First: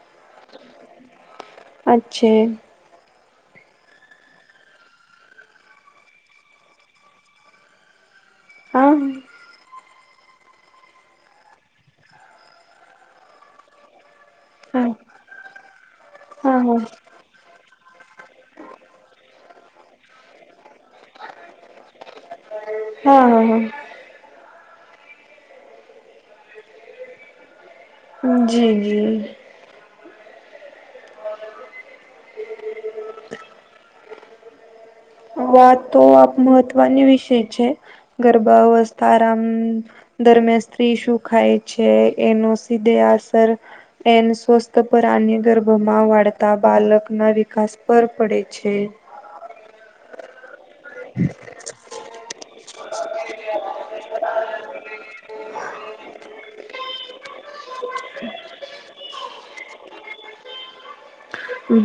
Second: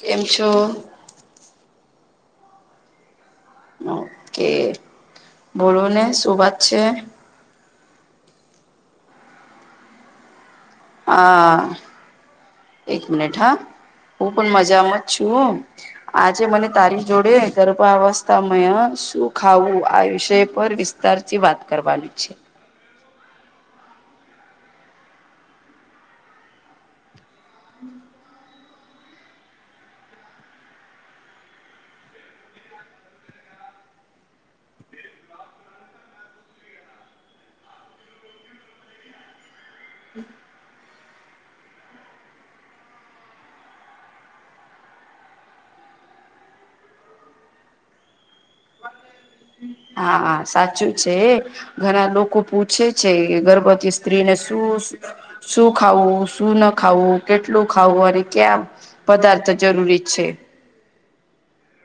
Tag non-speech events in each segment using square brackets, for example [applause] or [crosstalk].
કેમ છો અચ્છા. ઓકે, બોલો ને શું વાત છે? હા, એક મિનિટ હા, હું પણ મજામાં જ છું. આજે મને તારી જોડે ગરભાવસ્થામાં શું ખાવું આ વિષય પર વિ સ્તારથી વાત કરવાની છે. હા, હા. જી. આ વાત તો આપણી મહત્વની વિષય છે, ગરબાાવસ્થા આરામ દરમિયાન સ્ત્રી શું ખાય છે એનો સીધે અસર. એન સ્વસ્થ પર અને ગર્ભમાં પળતા બાળકના વિકાસ પર પડે છે. હા, હા સાચું છે. ઘણા લોકો પૂછે છે, કે ગર્ભવતી સ્ત્રીને શું શું ખાવું શું ના ખાવું કેટલું ખાવું અને ક્યાં પદાર્થ જરૂરી છે?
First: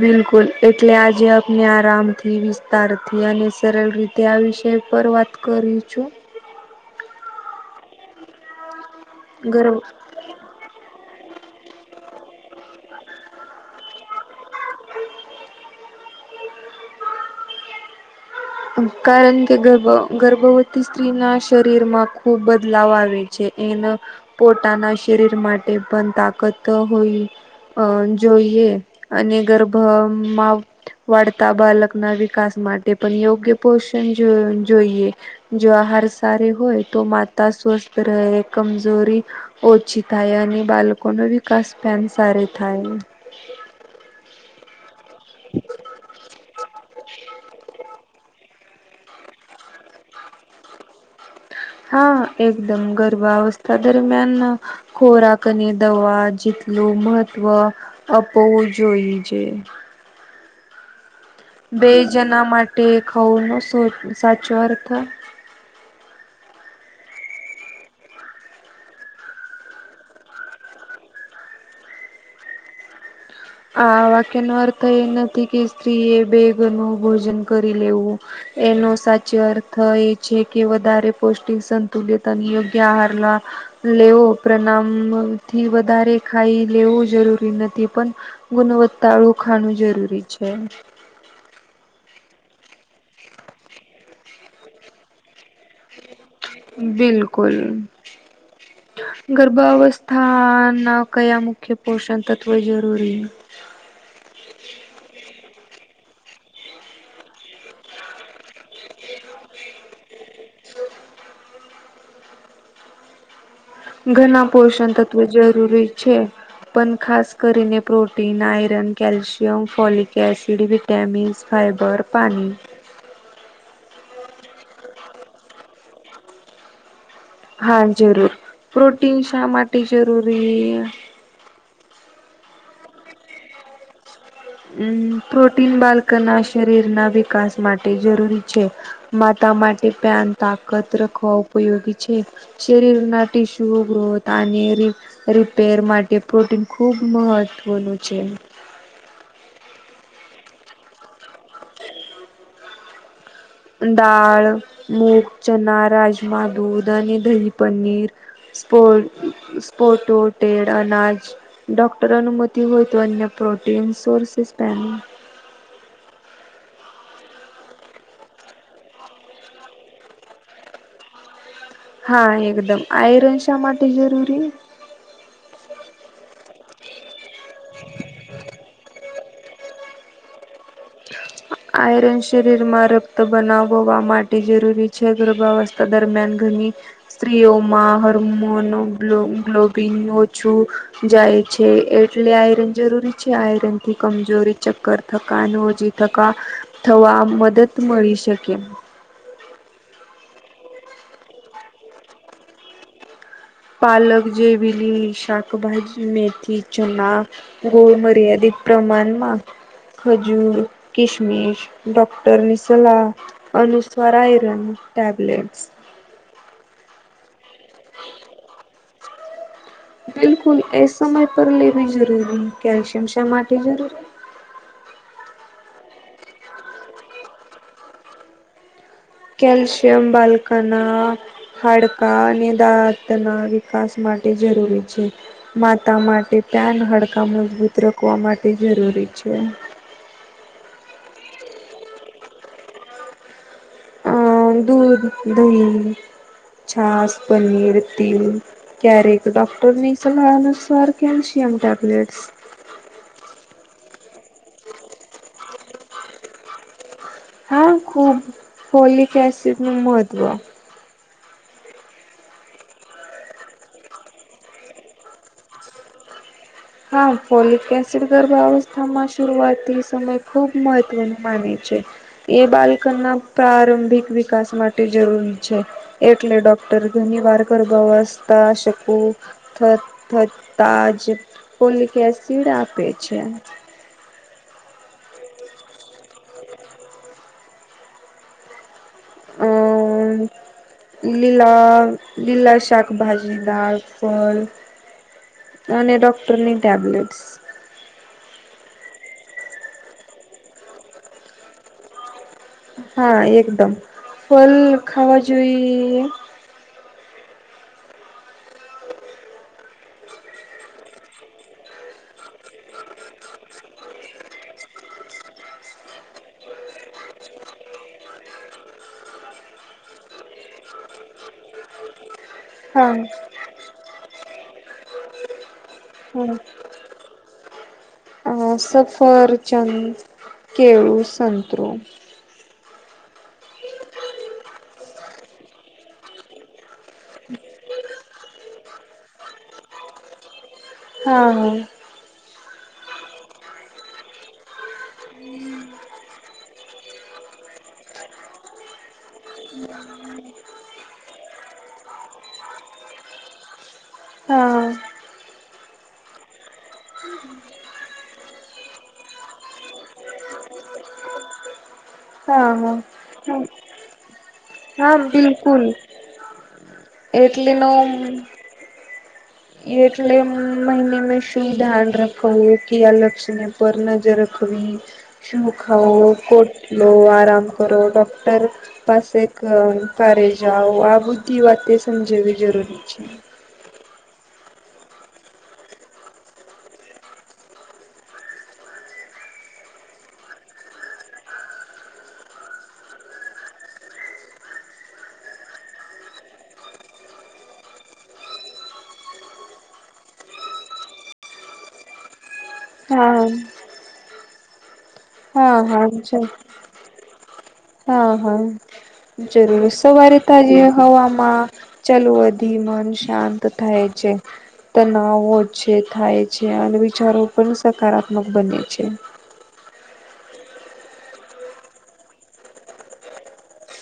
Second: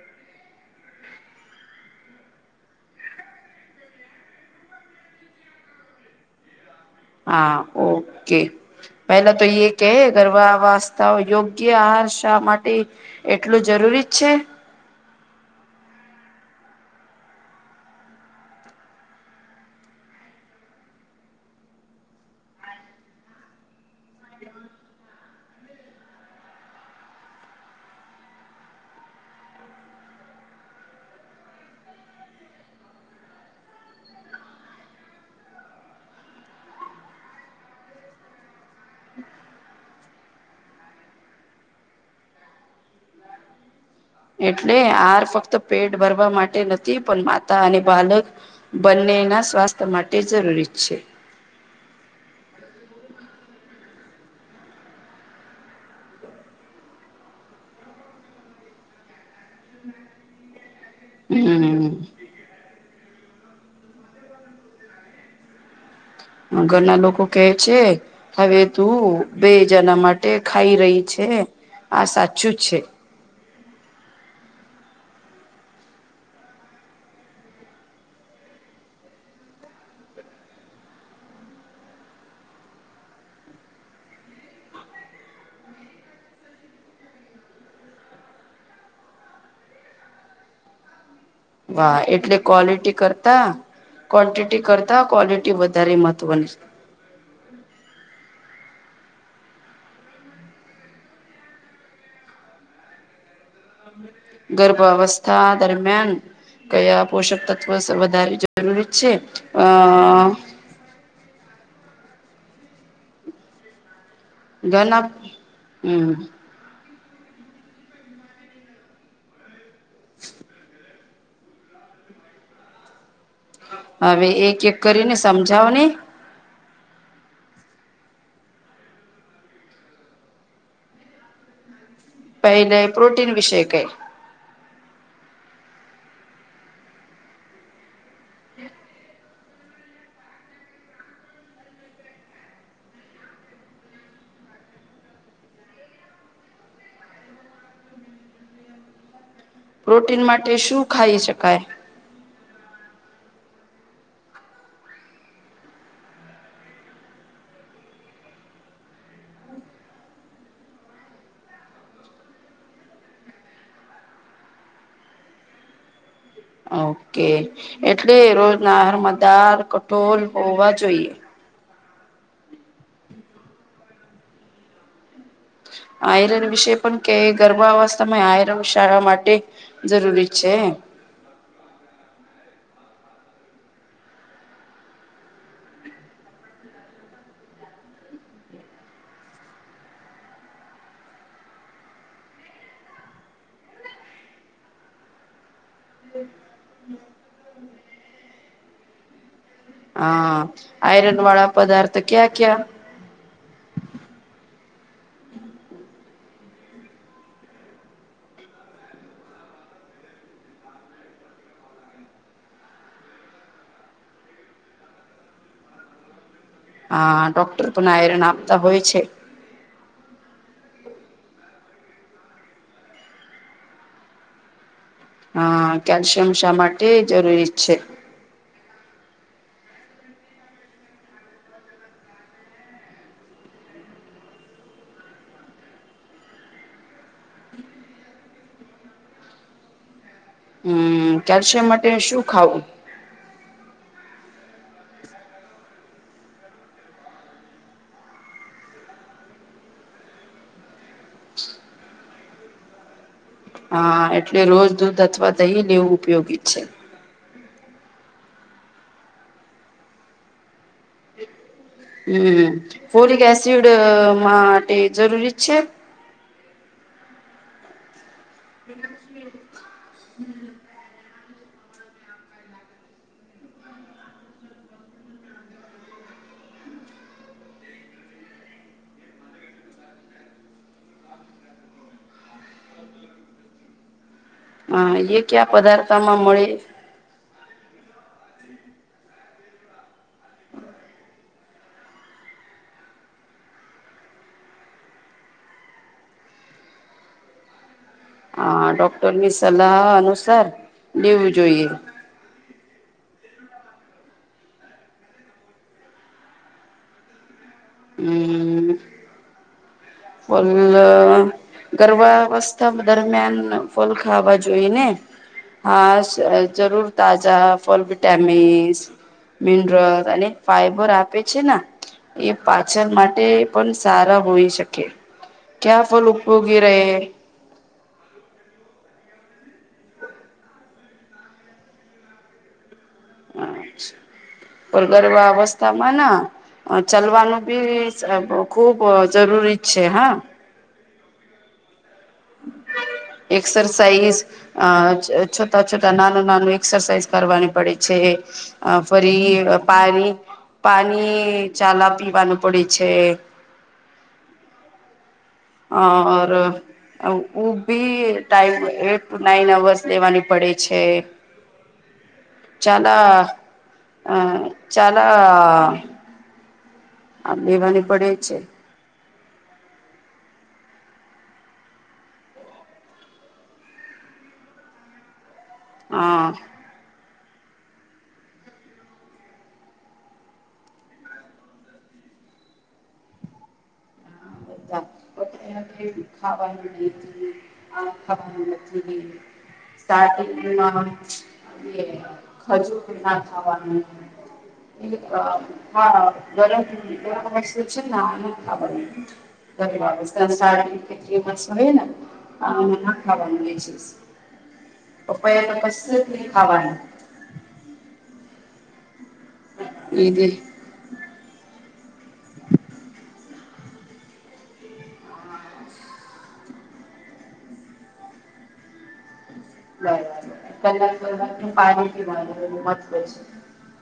બિલકુલ એટલે આજે આપણે આરામથી વિસ્તારથી અને સરળ રીતે તે વિષય પર વાત કરી છું. હા ઓકે, પેલા તો એ ગર્ભ કે ગર્ભાવસ્થામાં યોગ્ય આહાર શા માટે, એટલું જરૂરી છે? કારણ કે ગર્ભ ગર્ભવતી સ્ત્રીના શરીરમાં ખૂબ બદલાવ આવે. એના પોતાના શરીર માટે પણ તાકત હોય. જોઈએ, અને ગર્ભમાં પળતા બાળકના વિકાસ માટે પણ યોગ્ય પોષણ જોઈએ. જોહાર સારી હોય તો માતા સ્વસ્થ રહે કમજોરી ઓછી થાય અને બાળકોનો વિકાસ પણ સારો થાય. એટલે આ ફક્ત પેટ ભરવા માટે નથી પણ માતા અને બાળક. બંનેના સ્વાસ્થ્ય માટે જરૂરી છે. હા, એકદમ ગર્ભવસ્થા દરમિયાન ખોરાક ને દવા જટલું મહત્વ આપવું જોઈએ છે. બે હમ જના માટે ખાવાનો સાચો અર્થ ઘરના લોકો કહે છે. હવે તું બે જણા માટે ખાઈ રહી છે, આ સાચું જ છે. આ વાક્યનો અર્થ એ નથી કે સ્ત્રી એ બે ઘરનું ભોજન કરી લેવું. એનો સાચો અર્થ એ છે કે વધારે પૌષ્ટિક સંતુલિત અને યોગ્ય આહાર લ લેવો પ્રમાણથી વધારે ખાઈ લેવું જરૂરી નથી, પણ ગુણવત્તાળું ખાવાનું જરૂરી છે. વાહ, એટલે ક્વોલિટી કરતા ક્વન્ટિટી કરતા ક્વોલિટી વધારે મહત્વની છે. બિલકુલ. ગર્ભાવસ્થાના કયા મુખ્ય પોષણ તત્વ જરૂરી છે? ગર્ભાવસ્થા દરમિયાન કયા પોષક તત્વ વધારે જરૂરી છે. [unintelligible] ઘણા પોષણ ઘના તત્વો જરૂરી હમ છે. પણ ખાસ કરીને protein, iron, calcium, folic acid. ટેમીઝ, ફાઈબર, પાણી. હવે એક-એક કરીને સમજાવો ને? હા, જરૂર પ્રોટીન શા માટે જરૂરી? પહેલા પ્રોટીન વિષય કઈ પ્રોટીન બાળકના શરીરના વિકાસ માટે જરૂરી છે. માતા માટે પ્યાન તાકત રાખવા ઉપયોગી છે. શરીરના ટિશ્યુ ગ્રત અને રિપેર માટે પ્રોટીન ખુબ મહત્વનું છે. પ્રોટીન માટે શું ખાઈ શકાય? હ. દાળ, મૂગ, ચના, રાજમા, દૂધ અને દહી, પનીર. ો સ્પોટો ેડ અનાજ [unintelligible] ડોક્ટર અનુમતિ હોય તો, અન્ય પ્રોટીન સોર્સ પહે. ઓકે, એટલે રોજ નારમદાર કઠોળ હોવા જોઈએ. હા, એકદમ આયરન શા માટે જરૂરી. આયરન વિશે પણ કે, ગર્ભા અવસ્થામાં આયરન શાળા માટે. જરૂરી છે. હ. આયરન શરીરમાં રક્ત બનાવવા માટે જરૂરી છે, ગર્ભાવસ્થા દરમિયાન ઘણી સ્ત્રીઓમાં હર્મોનો, ગ્લોબિન ઓછું. જાય છે, એટલે આયરન જરૂરી છે, આયરન થી કમજોરી ચક્કર થકાનું. ટકા થવા મદદ મળી શકે. હા, આયરન વાળા પદાર્થ ક્યા ક્યા? પલક જેવી, શાકભાજી, મેથી, ચના. ગોળ મર્યાદિત પ્રમાણમાં. ખજૂર, કિશમિશ, ડોક્ટરનીસલા. અનુસ્વાર એઇરોન, ટેબલેટ. હ, ડોક્ટર પણ એરન આપતા હોય છે. બિલકુલ, એ સમય પર લેવી જરૂરી, કેલ્શિયમ શા માટે જરૂરી? હા, કેલ્શિયમ શા માટે જરૂરી છે? કેલ્શિયમ બાલકના. હાડકા અને દાંત ના વિકાસ માટે જરૂરી છે. માતા માટે પ્યાન હડકાં મજબૂત રાખવા માટે જરૂરી છે. હમ, કેલ્શિયમ માટે શું ખાવું? અ દૂધ, દહી, છાસ, પનીર, તેલ. ક્યારેક ડોક્ટર ની સલાહનુસાર કેલ્શિયમ, ટેબલેટસ. હા, એટલે રોજ દૂધ અથવા દહીં ને, એવું ઉપયોગી છે. હા, ખૂબ હોલી કેસિપ મહત્ત્વ. હમ, ફોરિક એસિડ માટે જરૂરી જ છે. હા ફોલિક કેન્સિલ ગર્ભવસ્થામાં શરૂઆતી સમય ખૂબ મ માને છે એ બાળક ના પ્રારંભિક વિકાસ માટે જરૂરી છે એટલે ડોક્ટર ઘની વાર ગર્ભાવસ્થા શકું થત થતા જ પોલિક એસિડ આપે છે હા એ ક્યા પદાર્થમાં મળે હમ હમ લીલા લીલા શાકભાજી દાળ ફળ અને ડોક્ટરની ટેબ્લેટ્સ હા ડોક્ટર ની સલાહ અનુસાર લેવું જોઈએ હા એકદમ ફલ ખાવા જોઈ હમ ફળ ગર્ભાવસ્થા દરમિયાન ફલ ખાવા જોઈ ને હા જરૂર તાજા ફલ વિટામિસ મિનરલ અને ફાઈબર આપે છે ને એ પાચન હા માટે પણ સારા હોઈ શકે ક્યા ફલ હા ઉપયોગી રહે અ સફર ચંદ કેળું સંતરૂ પણ ગર્ભા અવસ્થામાં ના ચલવાનું બી ખુબ જરૂરી છે હા હા હા એક્સરસાઇઝ અ છોટા છોટા નાનું નાનું એક્સરસાાઈઝ કરવાની પડે છે અ ફરી પાણી પાણી ચાલા પીવાનું પડે છે હા ઓર ઊભી ટાઈમ એટ નાઈન અવર્સ લેવાની પડે છે હા હા ચાલા અ હ હા બિલકુલ ચાલા એટલી ન લેવાની પડે છે એટલે મહિને મે શું ધ્યાન રાખવું કે આ લપ્સને ઉપર નજર રાખવી શું ખાઓ હા ખટલો આરામ ઓરો ડૉક્ટર પાસે કારે જાઓ આ બધી વાતે સમજવી જરૂરી છે [inaudible] [inaudible] [inaudible] ના ખજૂર ના ખાવાનું એક અ ગરમ [unintelligible] હા [inaudible] હા પપૈયા તો હા કશું જ છે નહીં ખાવાનું હા હા જરૂર સવારે એ તાજી હવામાં ચલવાથી મન શાંત થાય છે તનાવો છે થાય છે અને વિચારો પણ સકારાત્મક બને છે કલર વલર નું પાણી પીવાનું મહત્વ છે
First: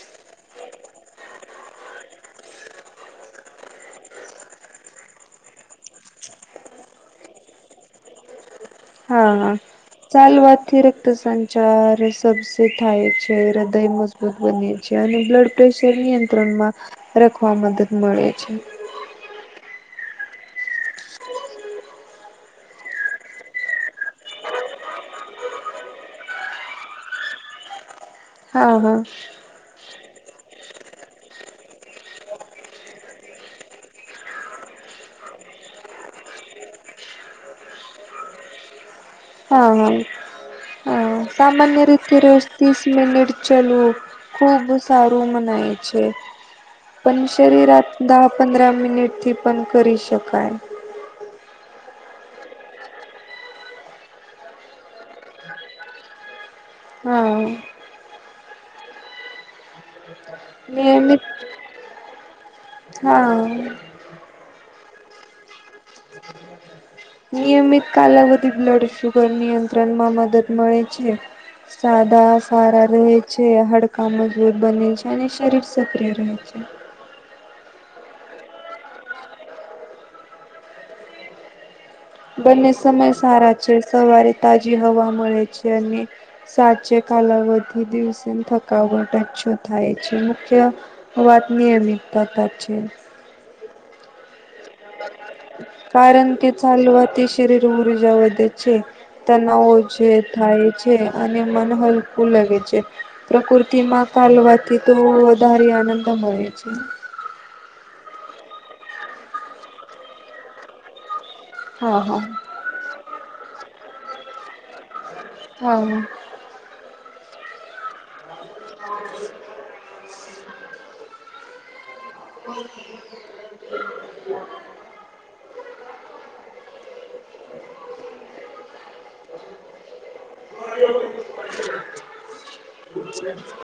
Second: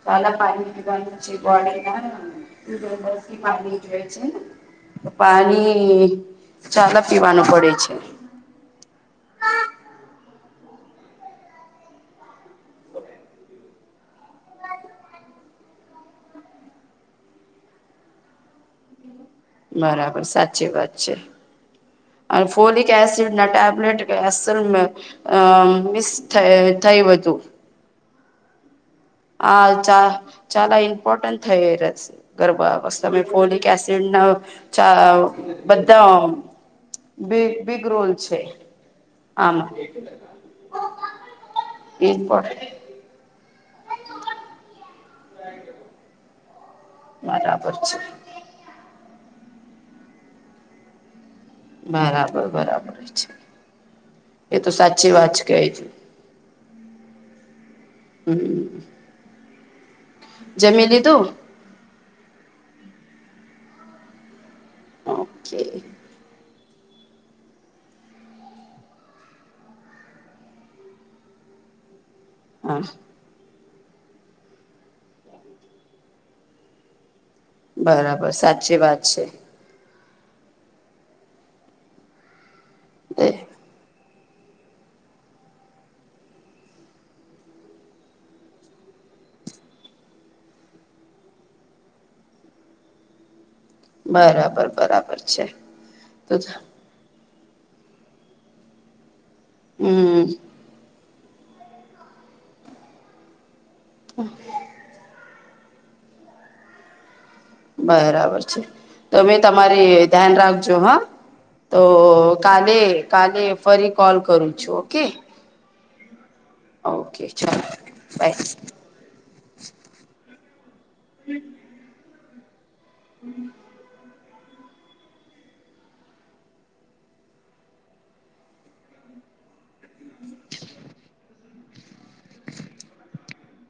તાલ પાણી બંધુ બડ ના [unintelligible] થી પા જોય છે [unintelligible] પાણી જ્યાદા પીવાનું પડે છે. હા, હા. ચાલવાથી રક્ત સંચાર સબ થાય છે, હૃદય બને છે, અને બ્લડ પ્રેશર નિયંત્રણમાં રાખવા મદદ મળે છે. બરાબર, સાચી વાત છે. અને ફોલિક એસિડ ના, ટેબલેટ કે, અસલ મિક્સ થયો હતો. હા, હા. હા, ચાલ, જ્યાદા ઈમ્પોટન થયું. ગરબા બસ, તમે ફોલિક એસિડ ના ચા બધા. બિગ રોલ છે. આમાં હા, હા, હા, સામાન્ય રીત એ રે પડે વસ્તી. મિનિટ ચલું, ખુબ સારું મનાય છે. પણ બરાબર છે શરીરતા પંદર મિનિટથી પણ કરી શકાય. બરાબર, બરાબર છે. એ તો સાચી વાત કે છે. હમ. હમ. જમી નિયમિત લીધું. હા. ઓકે. હ. નિયમિત કાલાવધિ બ્લડ શુગર નિયંત્રણમાં મદદ મળે છે. સાદા હા સારા રહે છે, હડકા મજબૂત બને છે, અને શરીર સક્રિય રહે છે. બરાબર, સાચી વાત છે. બંને સમય એ સારા છે, સવારે તાજી હવા મળે છે, અને સાચે કાલાવધિ દિવસે થકાવટછો થાય છે, મુખ્ય વ વાતની અમિક ત પત છે [unintelligible] બરાબર. બરાબર છે કારણ તો કે ચાલવાથી શરીર ઉર્જા વધે છે. તનાવો જે હમ થાય છે, અને મન હલકું લાગે છે. પ્રકૃતિમાં કાલવાથી થોડો વધારે આનંદ મળે છે. બરાબર છે, તો મેં તમારી ધ્યાન રાખજો. હા, તો હા હા. કાલે, કાલે, ફરી કોલ કરું છું, ઓકે. હમ. ઓકે, ચાલો, બાય. હ. હમ. હમ. હા. બ [unintelligible]